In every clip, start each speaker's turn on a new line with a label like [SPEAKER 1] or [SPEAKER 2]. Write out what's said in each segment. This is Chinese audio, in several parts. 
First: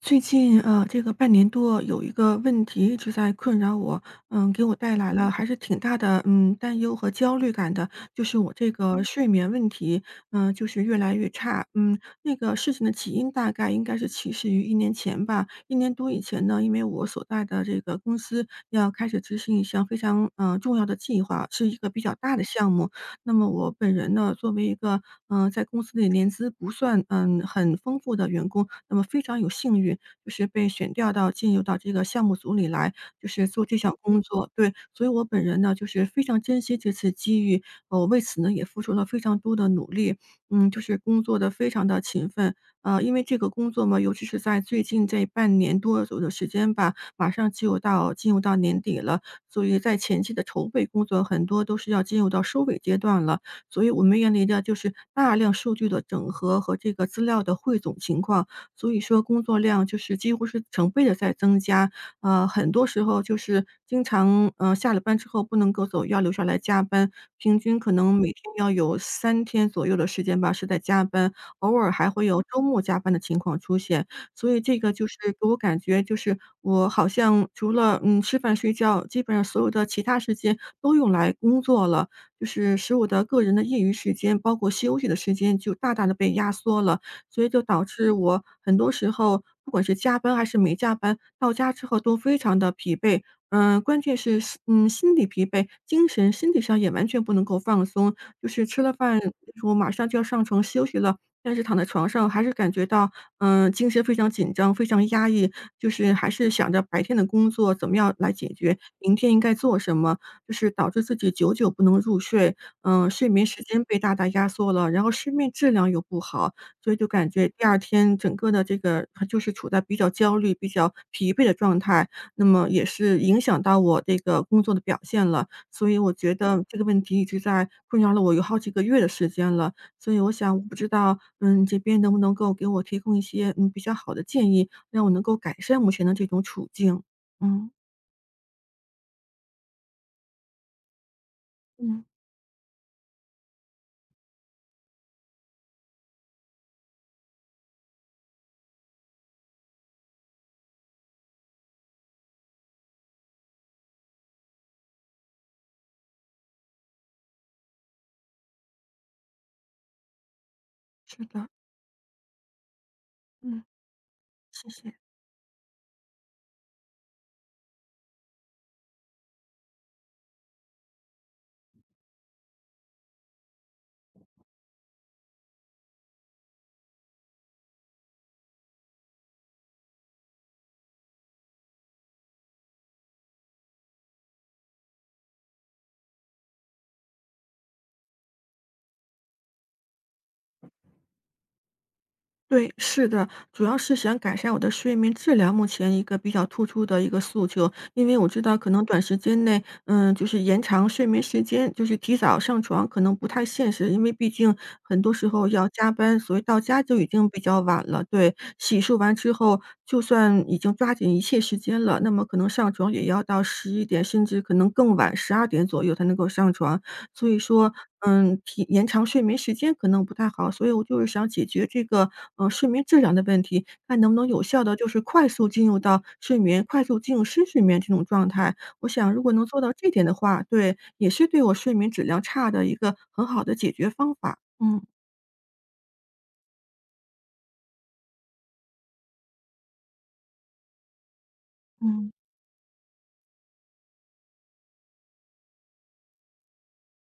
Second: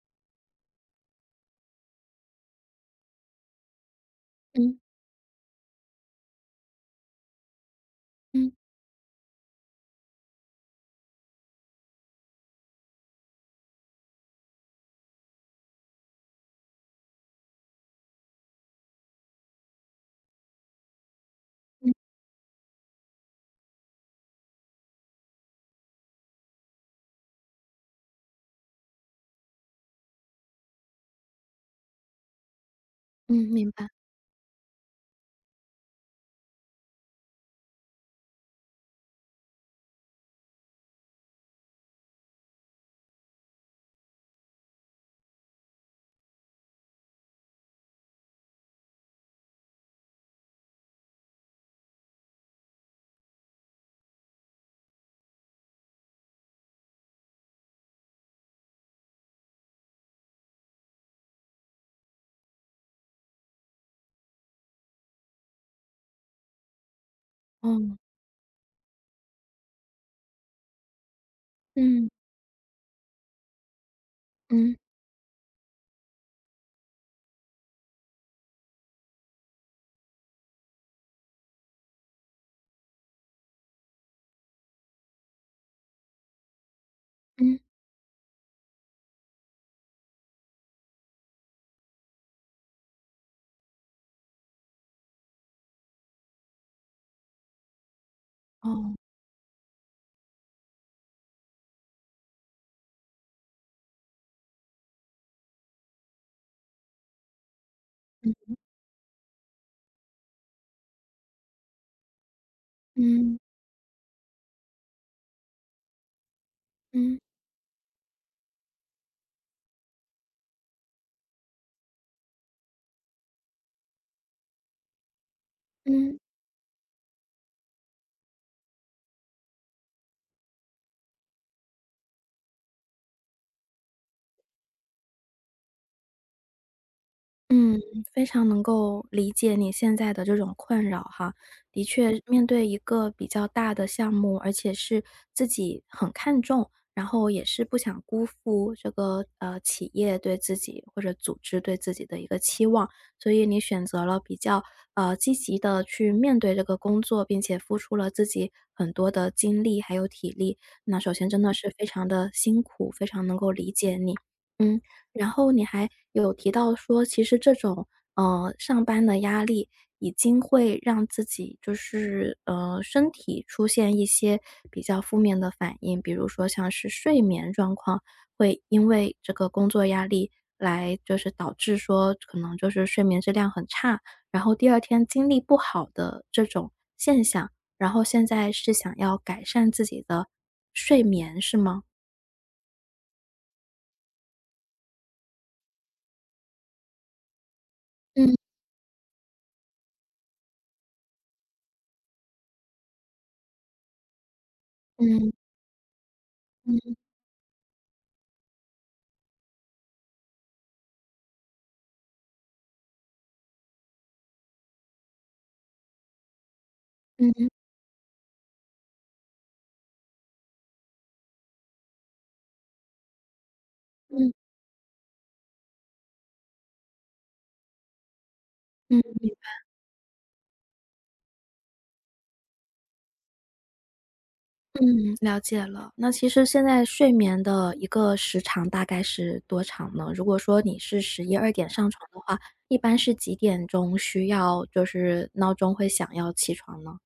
[SPEAKER 1] 最近这个半年多有一个问题一直在困扰我，给我
[SPEAKER 2] 嗯
[SPEAKER 1] 带来了还是挺大的担忧和焦虑感的，就是
[SPEAKER 2] 嗯
[SPEAKER 1] 我这个睡眠问题，就是越来越差，那个事情的起因大概应该是起始于一年前吧，一年多以前呢，因为我所在的这个公司要开始执行一项非常重要的计划，是一个
[SPEAKER 2] 嗯
[SPEAKER 1] 比较大的项目。那么我本人呢，作为一个在公司里年资不算很丰富的员工，那么非常有幸运，就是被选调到进入到这个项目组里来，就
[SPEAKER 2] 嗯，
[SPEAKER 1] 是做
[SPEAKER 2] 明
[SPEAKER 1] 这
[SPEAKER 2] 白，
[SPEAKER 1] 项工作。对，所以我本人呢，就是非常珍惜这次机遇，我为此呢也付出了非常多的努力，就是工作的非常的勤奋。因为这个工作嘛，尤其是在最近这半年多左右的时间吧，马上就进入到年底了。所以在前期的筹备工作很多都是要进入到收尾阶段了，所以我们面临的就是大量数据的整合和这个资料的汇总情况，所以说工作量就是几乎是成倍的在增加。很多时候就是经常，下了班之后不能够走，要留下来加班，平均可
[SPEAKER 2] 哦，
[SPEAKER 1] 能每天要有3天左右的时间吧，是在加班，偶尔
[SPEAKER 2] 嗯
[SPEAKER 1] 还会有周末加班的情况出现。所以
[SPEAKER 2] 嗯
[SPEAKER 1] 这个就是给我感觉，就是我好像除了，吃饭睡觉，基本上所有的其他时间都用来工作了，就是使我的个人的业余时间，包括休息的时间就大大的被压缩了。所以
[SPEAKER 2] 嗯，
[SPEAKER 1] 就导致我很多时候，不管是加班还是没加班，到家之后都非常的疲惫。关键是心理疲惫，精神身体上也完全不能够放松。就是吃了
[SPEAKER 2] 哦，
[SPEAKER 1] 饭，我马上就要上床休息了，但是躺在床上还是感觉到精神非常紧张，非常压抑，就是还是想着白天的工作怎么样来解
[SPEAKER 2] 嗯
[SPEAKER 1] 决，明天应该做什么，就是导致自己久久不能入睡。睡
[SPEAKER 2] 嗯
[SPEAKER 1] 眠时间被大大压缩了，然后睡眠质量又不好，所以就
[SPEAKER 2] 嗯
[SPEAKER 1] 感觉第二天整个的这个就是处在比较焦虑、比较疲惫的状态，那么也是影响到我这个工作的表现了。所以我
[SPEAKER 2] 嗯。
[SPEAKER 1] 觉得这个问题一直在困扰了我有好几个月的时间了，所以我想我不知道，你这边能不能够给我提供一些，比较好的建议，让我能够改善目前的这种处境？嗯。
[SPEAKER 2] 嗯，非常能够理解你现在的这种困扰哈。的
[SPEAKER 1] 嗯，
[SPEAKER 2] 确，面对一个比较大的项目，而且是自己很看重，然后也是不想辜负这个企业对自己或者组织对自己的一个期望，所以你选择了比较积极的去面对这个工作，并且付出了自己很多的精力还有体力。那首
[SPEAKER 1] 是
[SPEAKER 2] 先真
[SPEAKER 1] 的，
[SPEAKER 2] 的是非常的辛苦，非常能够
[SPEAKER 1] 嗯。
[SPEAKER 2] 理解你。
[SPEAKER 1] 谢
[SPEAKER 2] 嗯，
[SPEAKER 1] 谢。
[SPEAKER 2] 然后你还有提到说，其实这种上班的压力已经会让自己就是身体出现一些比较负面的反应，比如说像是睡眠状况会因为这个工作压力来就是导致说可能就是睡眠质量很差，然后第二天精力不好的这种现象。然后现在是想要改善自己的睡眠，是吗？
[SPEAKER 1] 对，是的，主要是想改善我的睡眠质量，目前一个比较突出的一个诉求。因为我
[SPEAKER 2] 嗯
[SPEAKER 1] 知道可能短时间内，就是延长睡眠时间，就是提早上床可能不太现实，因为毕竟很多时
[SPEAKER 2] 嗯
[SPEAKER 1] 候要加班，所以到家
[SPEAKER 2] 嗯
[SPEAKER 1] 就已经比较晚了。对，洗漱完之后，就算已经抓紧一切时间了，那么可能上床也要到十一点，甚至可能更晚十二点左右才能够上床。所以
[SPEAKER 2] 嗯
[SPEAKER 1] 说，延长睡眠时间可能不太好，所以我就是想解决这个，睡眠质量的问题，看能不能
[SPEAKER 2] 嗯
[SPEAKER 1] 有效的就是快速进入到睡眠，快速进入深睡眠这种状态。我想
[SPEAKER 2] 嗯。
[SPEAKER 1] 如果能做到这点的话，对，也是对我睡眠质量差的一个很好的解决方法，嗯
[SPEAKER 2] 嗯，了解了。那其实现在睡眠的一个时长大概是多长呢？如果说你是11、12点上床
[SPEAKER 1] 嗯。
[SPEAKER 2] 的话，一般是几点钟需要就是闹钟会响要起床呢？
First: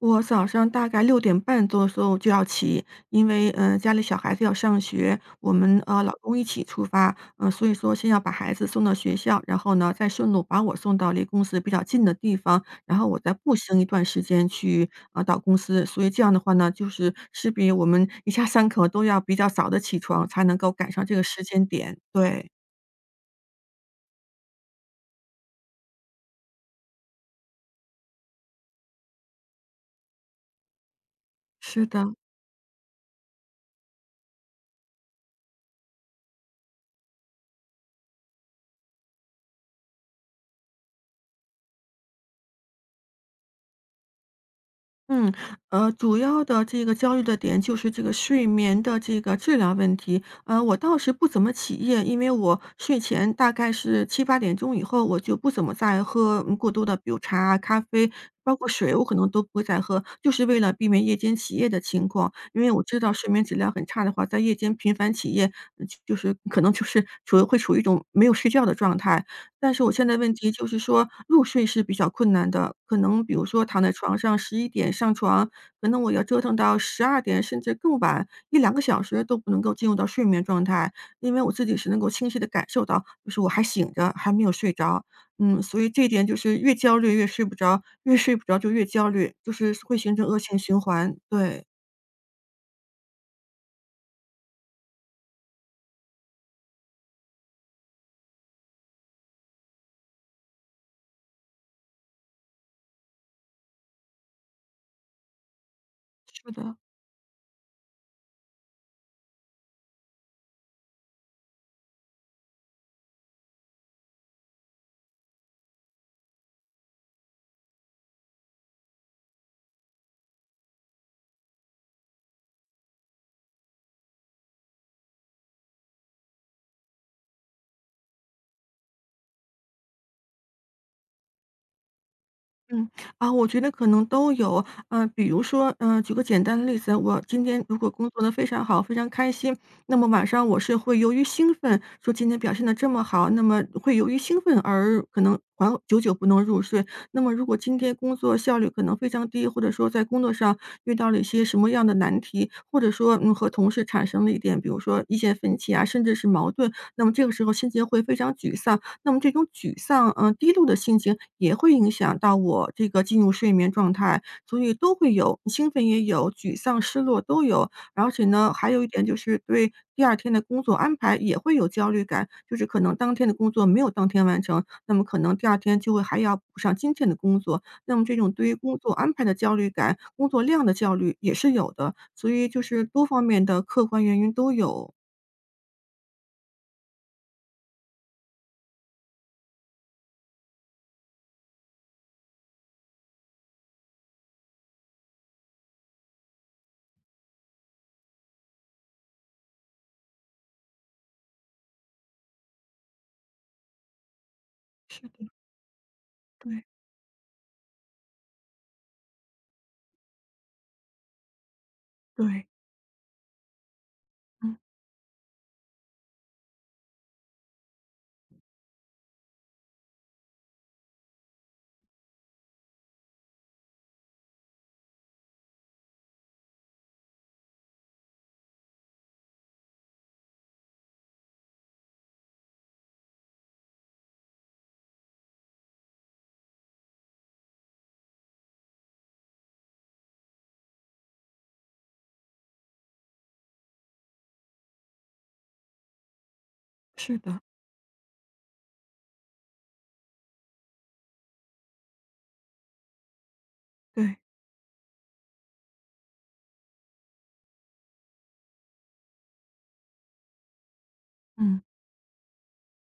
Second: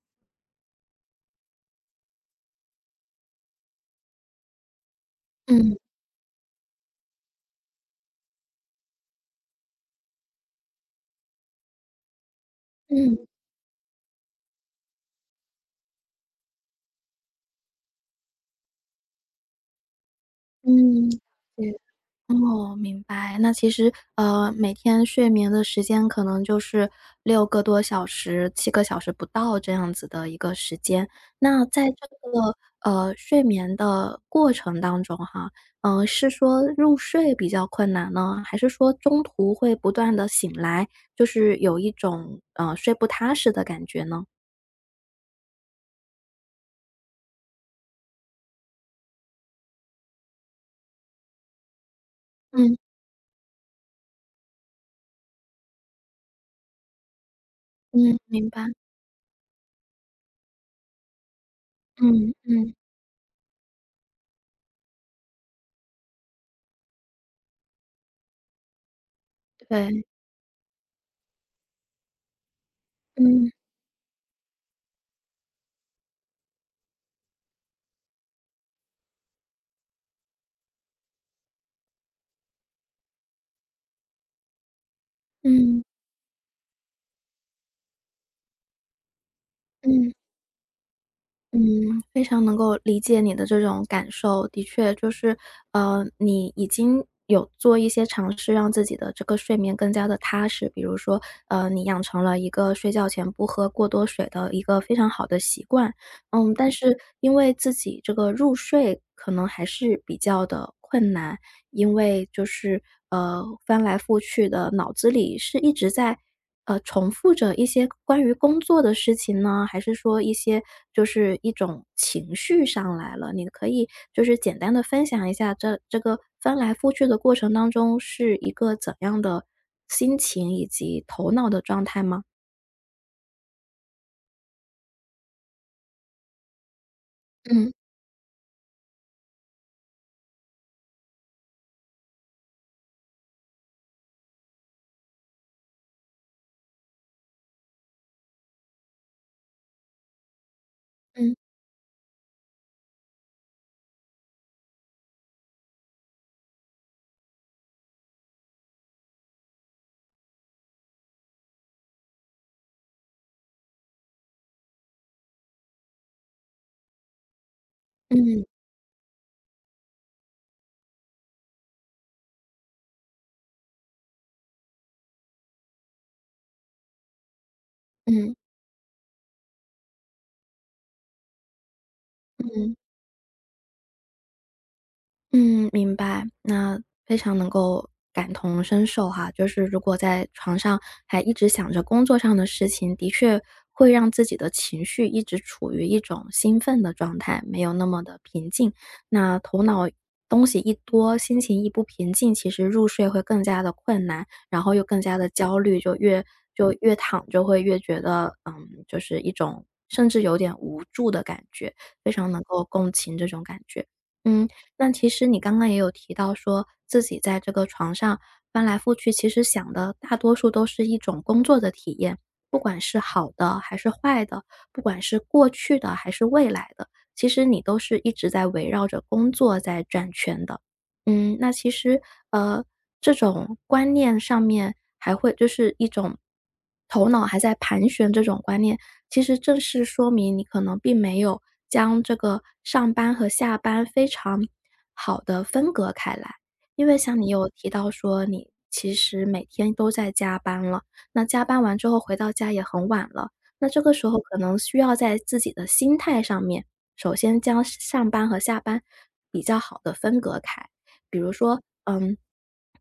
[SPEAKER 1] 我早上大概6点半多的时候就要起，因为，家里小孩子要上学，我
[SPEAKER 2] 嗯
[SPEAKER 1] 们，老公一起出发，所以说先要把孩子送到学校，然后呢，再顺路把我送到离公司比较近的地方，然后
[SPEAKER 2] 嗯
[SPEAKER 1] 我再步行一段时间去，到公司。所以这样的话呢，就是势必我们一家三口都要比较早的起床，才能够赶上
[SPEAKER 2] 嗯，
[SPEAKER 1] 这个时间
[SPEAKER 2] 对。
[SPEAKER 1] 点，对，
[SPEAKER 2] 哦，明白。那其实，每天睡眠的时间可能就是6个多小时、7个小时不到这样子的一个时间。那在
[SPEAKER 1] 是的。
[SPEAKER 2] 这个，睡眠的过程当中哈，是说入睡比较困难呢？还是说中途会不断的醒来，就是有一种，睡不踏实的感觉呢？
[SPEAKER 1] 嗯，主要的这个焦虑的点就是这个睡眠的这个质量问题。我倒是不怎么起夜，因为我
[SPEAKER 2] 嗯，
[SPEAKER 1] 睡前大概是7、8点钟以后，我就不怎么再喝过多的，比如茶啊、咖啡，
[SPEAKER 2] 嗯，明
[SPEAKER 1] 包括
[SPEAKER 2] 白。
[SPEAKER 1] 水我可能都不会再喝，就是为了避免夜间起夜的情况。
[SPEAKER 2] 嗯，
[SPEAKER 1] 因为
[SPEAKER 2] 嗯，
[SPEAKER 1] 我知道睡眠质量很差的话，在夜间频繁起夜，就是可能就是会处于一种没有睡觉的状态，但是我
[SPEAKER 2] 对，
[SPEAKER 1] 现在问题就是说入睡是比较困难的，可能比如
[SPEAKER 2] 嗯，
[SPEAKER 1] 说躺在床上十一点上床，可能我要折腾到十二点甚至更晚1、2个小时都不能够进入到睡眠状态。因为我自己是能够清晰的感受到，就是我还醒着，还没有睡着。所
[SPEAKER 2] 嗯，
[SPEAKER 1] 以这一点就是越焦虑越睡不着，越睡不着就越焦虑，就是会
[SPEAKER 2] 嗯。
[SPEAKER 1] 形成恶性循环，
[SPEAKER 2] 嗯，
[SPEAKER 1] 对，
[SPEAKER 2] 非常能够理解你的这种感受。的确，就是，你已经有做一些尝试，让自己的这个睡眠更加的踏实。比如说，你养成了一个睡觉前不喝过多水的一个非常好的习惯。
[SPEAKER 1] 是
[SPEAKER 2] 嗯，但嗯
[SPEAKER 1] 的。
[SPEAKER 2] 是因为自己这个入睡可能还是比较的困难，因为就是翻来覆去的，脑子里是一直在重复着一些关于工作的事情呢，还是说一些就是一种情绪上来了？你可以就是简单的分享一下这个翻来覆去的过程当中是一个怎样的心情以及头脑的状态吗？
[SPEAKER 1] 嗯，我觉得可能都有。比如说，举个简单的例子，我今天
[SPEAKER 2] 嗯
[SPEAKER 1] 如果工作的非常好，非常开心，那么晚上我是会由于兴奋，说今天表现的这么好，那么会由于兴奋而可能还久久不能入睡。那么如果今天工作效率可能非常低，或者说在工作上遇到了一
[SPEAKER 2] 嗯
[SPEAKER 1] 些什么样的难题，或者说，和同事产生了一点，比如说意见分歧啊，甚至是矛盾，那么这个时候心情会非常沮丧。那么这种沮丧，低落的心情也会影响到我这个进入睡眠状态，所以都会有，兴奋也有，沮丧、失落都有。而且
[SPEAKER 2] 嗯
[SPEAKER 1] 呢，还有一点就是对第二天的工作安排也会有焦虑感，就是可能当天的工作没有当天完成，那么可能第二天就会还要补上今天的工作，那么这种
[SPEAKER 2] 嗯
[SPEAKER 1] 对于工作安排的焦虑感、工作量的焦虑也是有的，所以就
[SPEAKER 2] 嗯。
[SPEAKER 1] 是多方面的客观原因都有。
[SPEAKER 2] 嗯，明白。那非常能够感同身受哈，就是如果在床上还一直想着工作上的事情，的确会让自己的情绪一直处于一种兴奋的状态，没有那么的平静。那头脑东西一多，心情一不平静，其实入睡会更加的困难，然后又更
[SPEAKER 1] 是的，
[SPEAKER 2] 加的
[SPEAKER 1] 嗯
[SPEAKER 2] 焦虑，就越
[SPEAKER 1] 对
[SPEAKER 2] 就越躺就会越觉得，嗯，就是一种甚至有点无助的感觉，非常能
[SPEAKER 1] 对，
[SPEAKER 2] 够共情这种感觉。嗯，
[SPEAKER 1] 嗯，
[SPEAKER 2] 那其实你刚刚也有提到说，自己在这个床上翻来覆去，其实想的大多数都是一种工作的体验，不管是好的还是坏的，不管是过去的还是未来的，其实你都是一直在围绕着工作在转圈的。嗯，那其实呃，这种观念上面还会就是一种头脑还在盘旋这种观念，其实正是说明你可能并没有将这个上班和下班非常好的分隔开来。因为
[SPEAKER 1] 是
[SPEAKER 2] 像你
[SPEAKER 1] 的，
[SPEAKER 2] 有提到说你其实每天都在加班了，那加班完之后回到家也很晚了，那这个时候
[SPEAKER 1] 对，
[SPEAKER 2] 可能需要在自己的心态上面，首先将上班和下班比较好的分隔开。比如说，
[SPEAKER 1] 嗯。
[SPEAKER 2] 嗯，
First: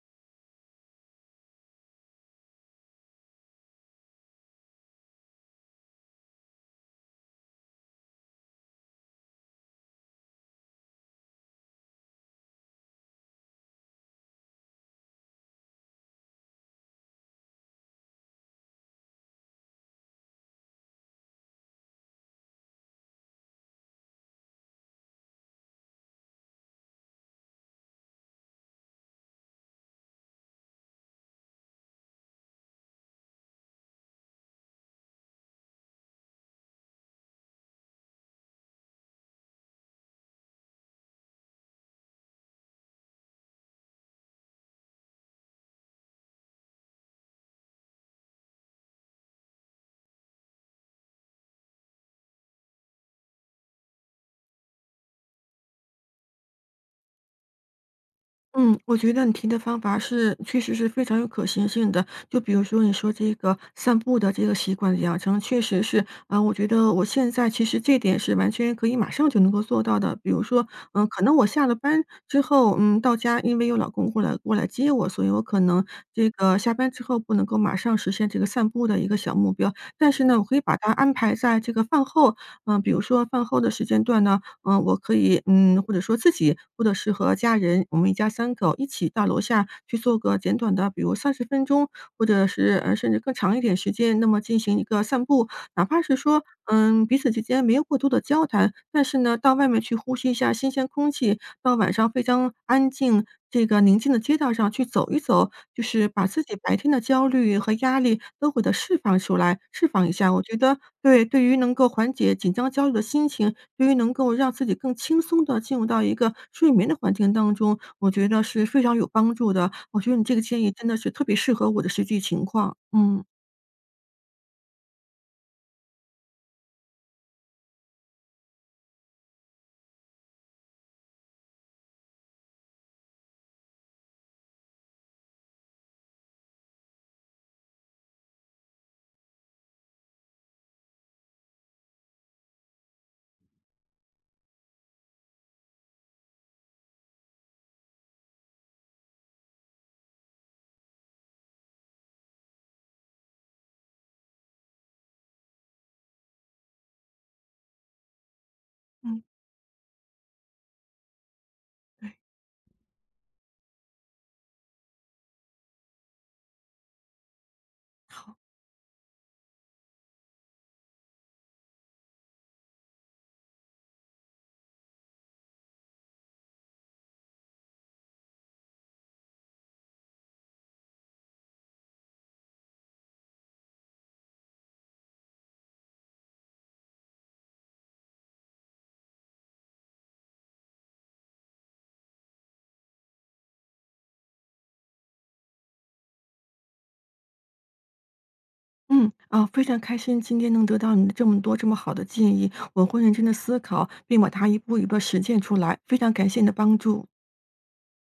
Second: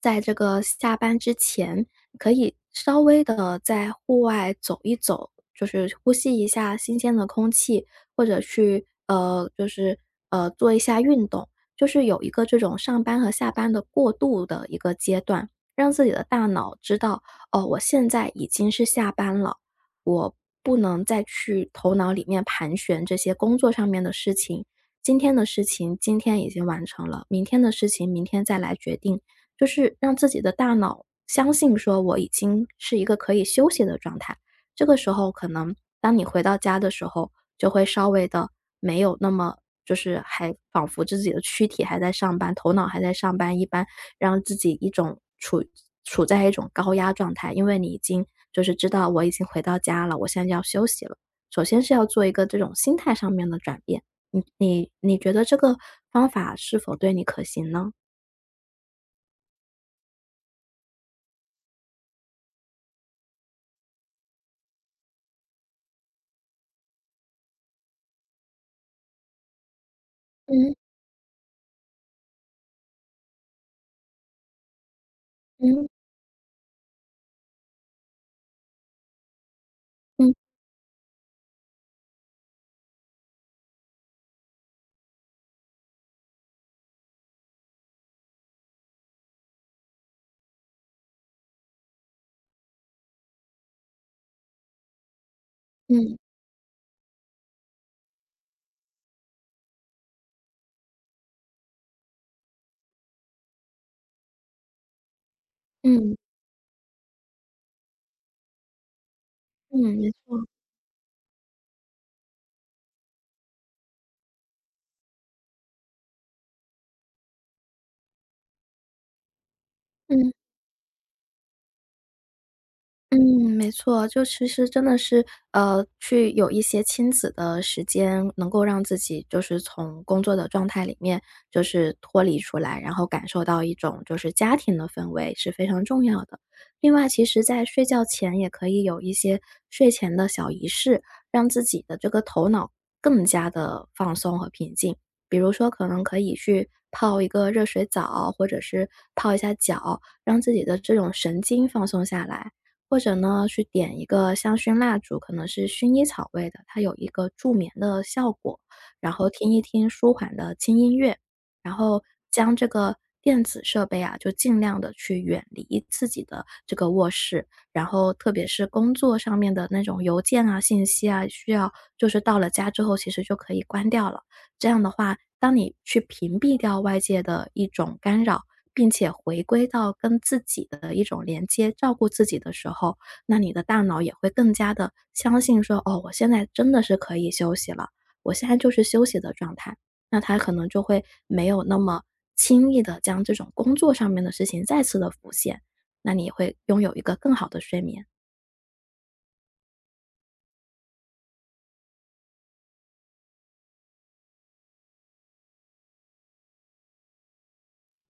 [SPEAKER 2] 在这个下班之前，可以稍微的在户外走一走，就是呼吸一下新鲜的空气，或者去就是做一下运动，就是有一个这种上班和下班的过渡的一个阶段，让自己的大脑知道，哦，我现在已经是下班了，我不能再去头脑里面盘旋这些工作上面的事情。今天的事情今天已经完成了，明天的事情明天再来决定，就是让自己的大脑相信说我已经是一个可以休息的状态。这个时候可能当你回到家的时候，就会稍微的没有那么就是还仿佛自己的躯体还在上班，头脑还在上班一般，让自己一种处在一种高压状态。因为你已经就是知道我已经回到家了，我现在就要休息了。首先是要做一个这种心态上面的转变，你觉得这个方法是否对你可行呢？
[SPEAKER 1] 嗯，我觉得你提的方法是确实是非常有可行性的。就比如说你说这个散步的这个习惯养成，确实是，我觉得我现在其实这点是完全可以马上就能够做到的。比如说，
[SPEAKER 2] 嗯
[SPEAKER 1] 可能我下了班之后，到家因为有老公过来接我，所以我可能
[SPEAKER 2] 嗯
[SPEAKER 1] 这个下班之后不能够马上实现这个散步的一个小目标，但是
[SPEAKER 2] 嗯
[SPEAKER 1] 呢，我可以把它安排在这个饭后，比如说饭后的时间段呢。我可以或者说自己，或者是和家人，我们一家三口一起到楼下去做个简短的，比如30分钟，或者是，甚至更长一点时间，那么进行一个散步。哪怕
[SPEAKER 2] 嗯
[SPEAKER 1] 是说，彼此之间没有过多的交谈，但是呢，到外面去呼吸一下新鲜空气，到晚上非常安静、这个宁静的街道上去走一走，就是
[SPEAKER 2] 嗯。
[SPEAKER 1] 把自己白天的焦虑和压力都给它释放出来，
[SPEAKER 2] 嗯，
[SPEAKER 1] 释放
[SPEAKER 2] 没
[SPEAKER 1] 一下。我
[SPEAKER 2] 错，
[SPEAKER 1] 觉得对，对于能够缓解紧张焦虑的心情，对于能够让自己更轻松的进入到一个睡眠的环境当中，我觉得是非常有帮助的。我觉得你
[SPEAKER 2] 嗯。
[SPEAKER 1] 这个建议真的是特别适合我的实际情况，
[SPEAKER 2] 嗯，
[SPEAKER 1] 嗯。
[SPEAKER 2] 没错，就其实真的是，去有一些亲子的时间，能够让自己就是从工作的状态里面就是脱离出来，然后感受到一种就是家庭的氛围是非常重要的。另外，其实在睡觉前也可以有一些睡前的小仪式，让自己的这个头脑更加的放松和平静。比如说，可能可以去泡一个热水澡，或者是泡一下脚，让自己的这种神经放松下来。或者呢，去点一个香薰蜡烛，可能是薰衣草味的，它有一个助眠的效果。然
[SPEAKER 1] 嗯，
[SPEAKER 2] 后听一听舒缓的轻音乐，然后
[SPEAKER 1] 对。
[SPEAKER 2] 将这个电子设备啊，就尽量的去远离自己的这个卧室。然后特别是工作上面的那种邮件啊、信息啊，需要就是到了家之后其实就可以关掉了。这样的话，当你去屏蔽掉外界的一种干扰，并且回归到跟自己的一种连接，照顾自己的时候，那你的大脑也会更加的相信说：“哦，我现在真的是可以休息了，我现在就是休息的状态。”那他可能就会没有那么轻易的将这种工作上面的事情再次的浮现，那你会拥有一个更好的睡眠。
[SPEAKER 1] 非常开心今天能得到你的这么多这么好的建议，我会认真的思考，并把它一步一步地实践出来，非常感谢你的帮助。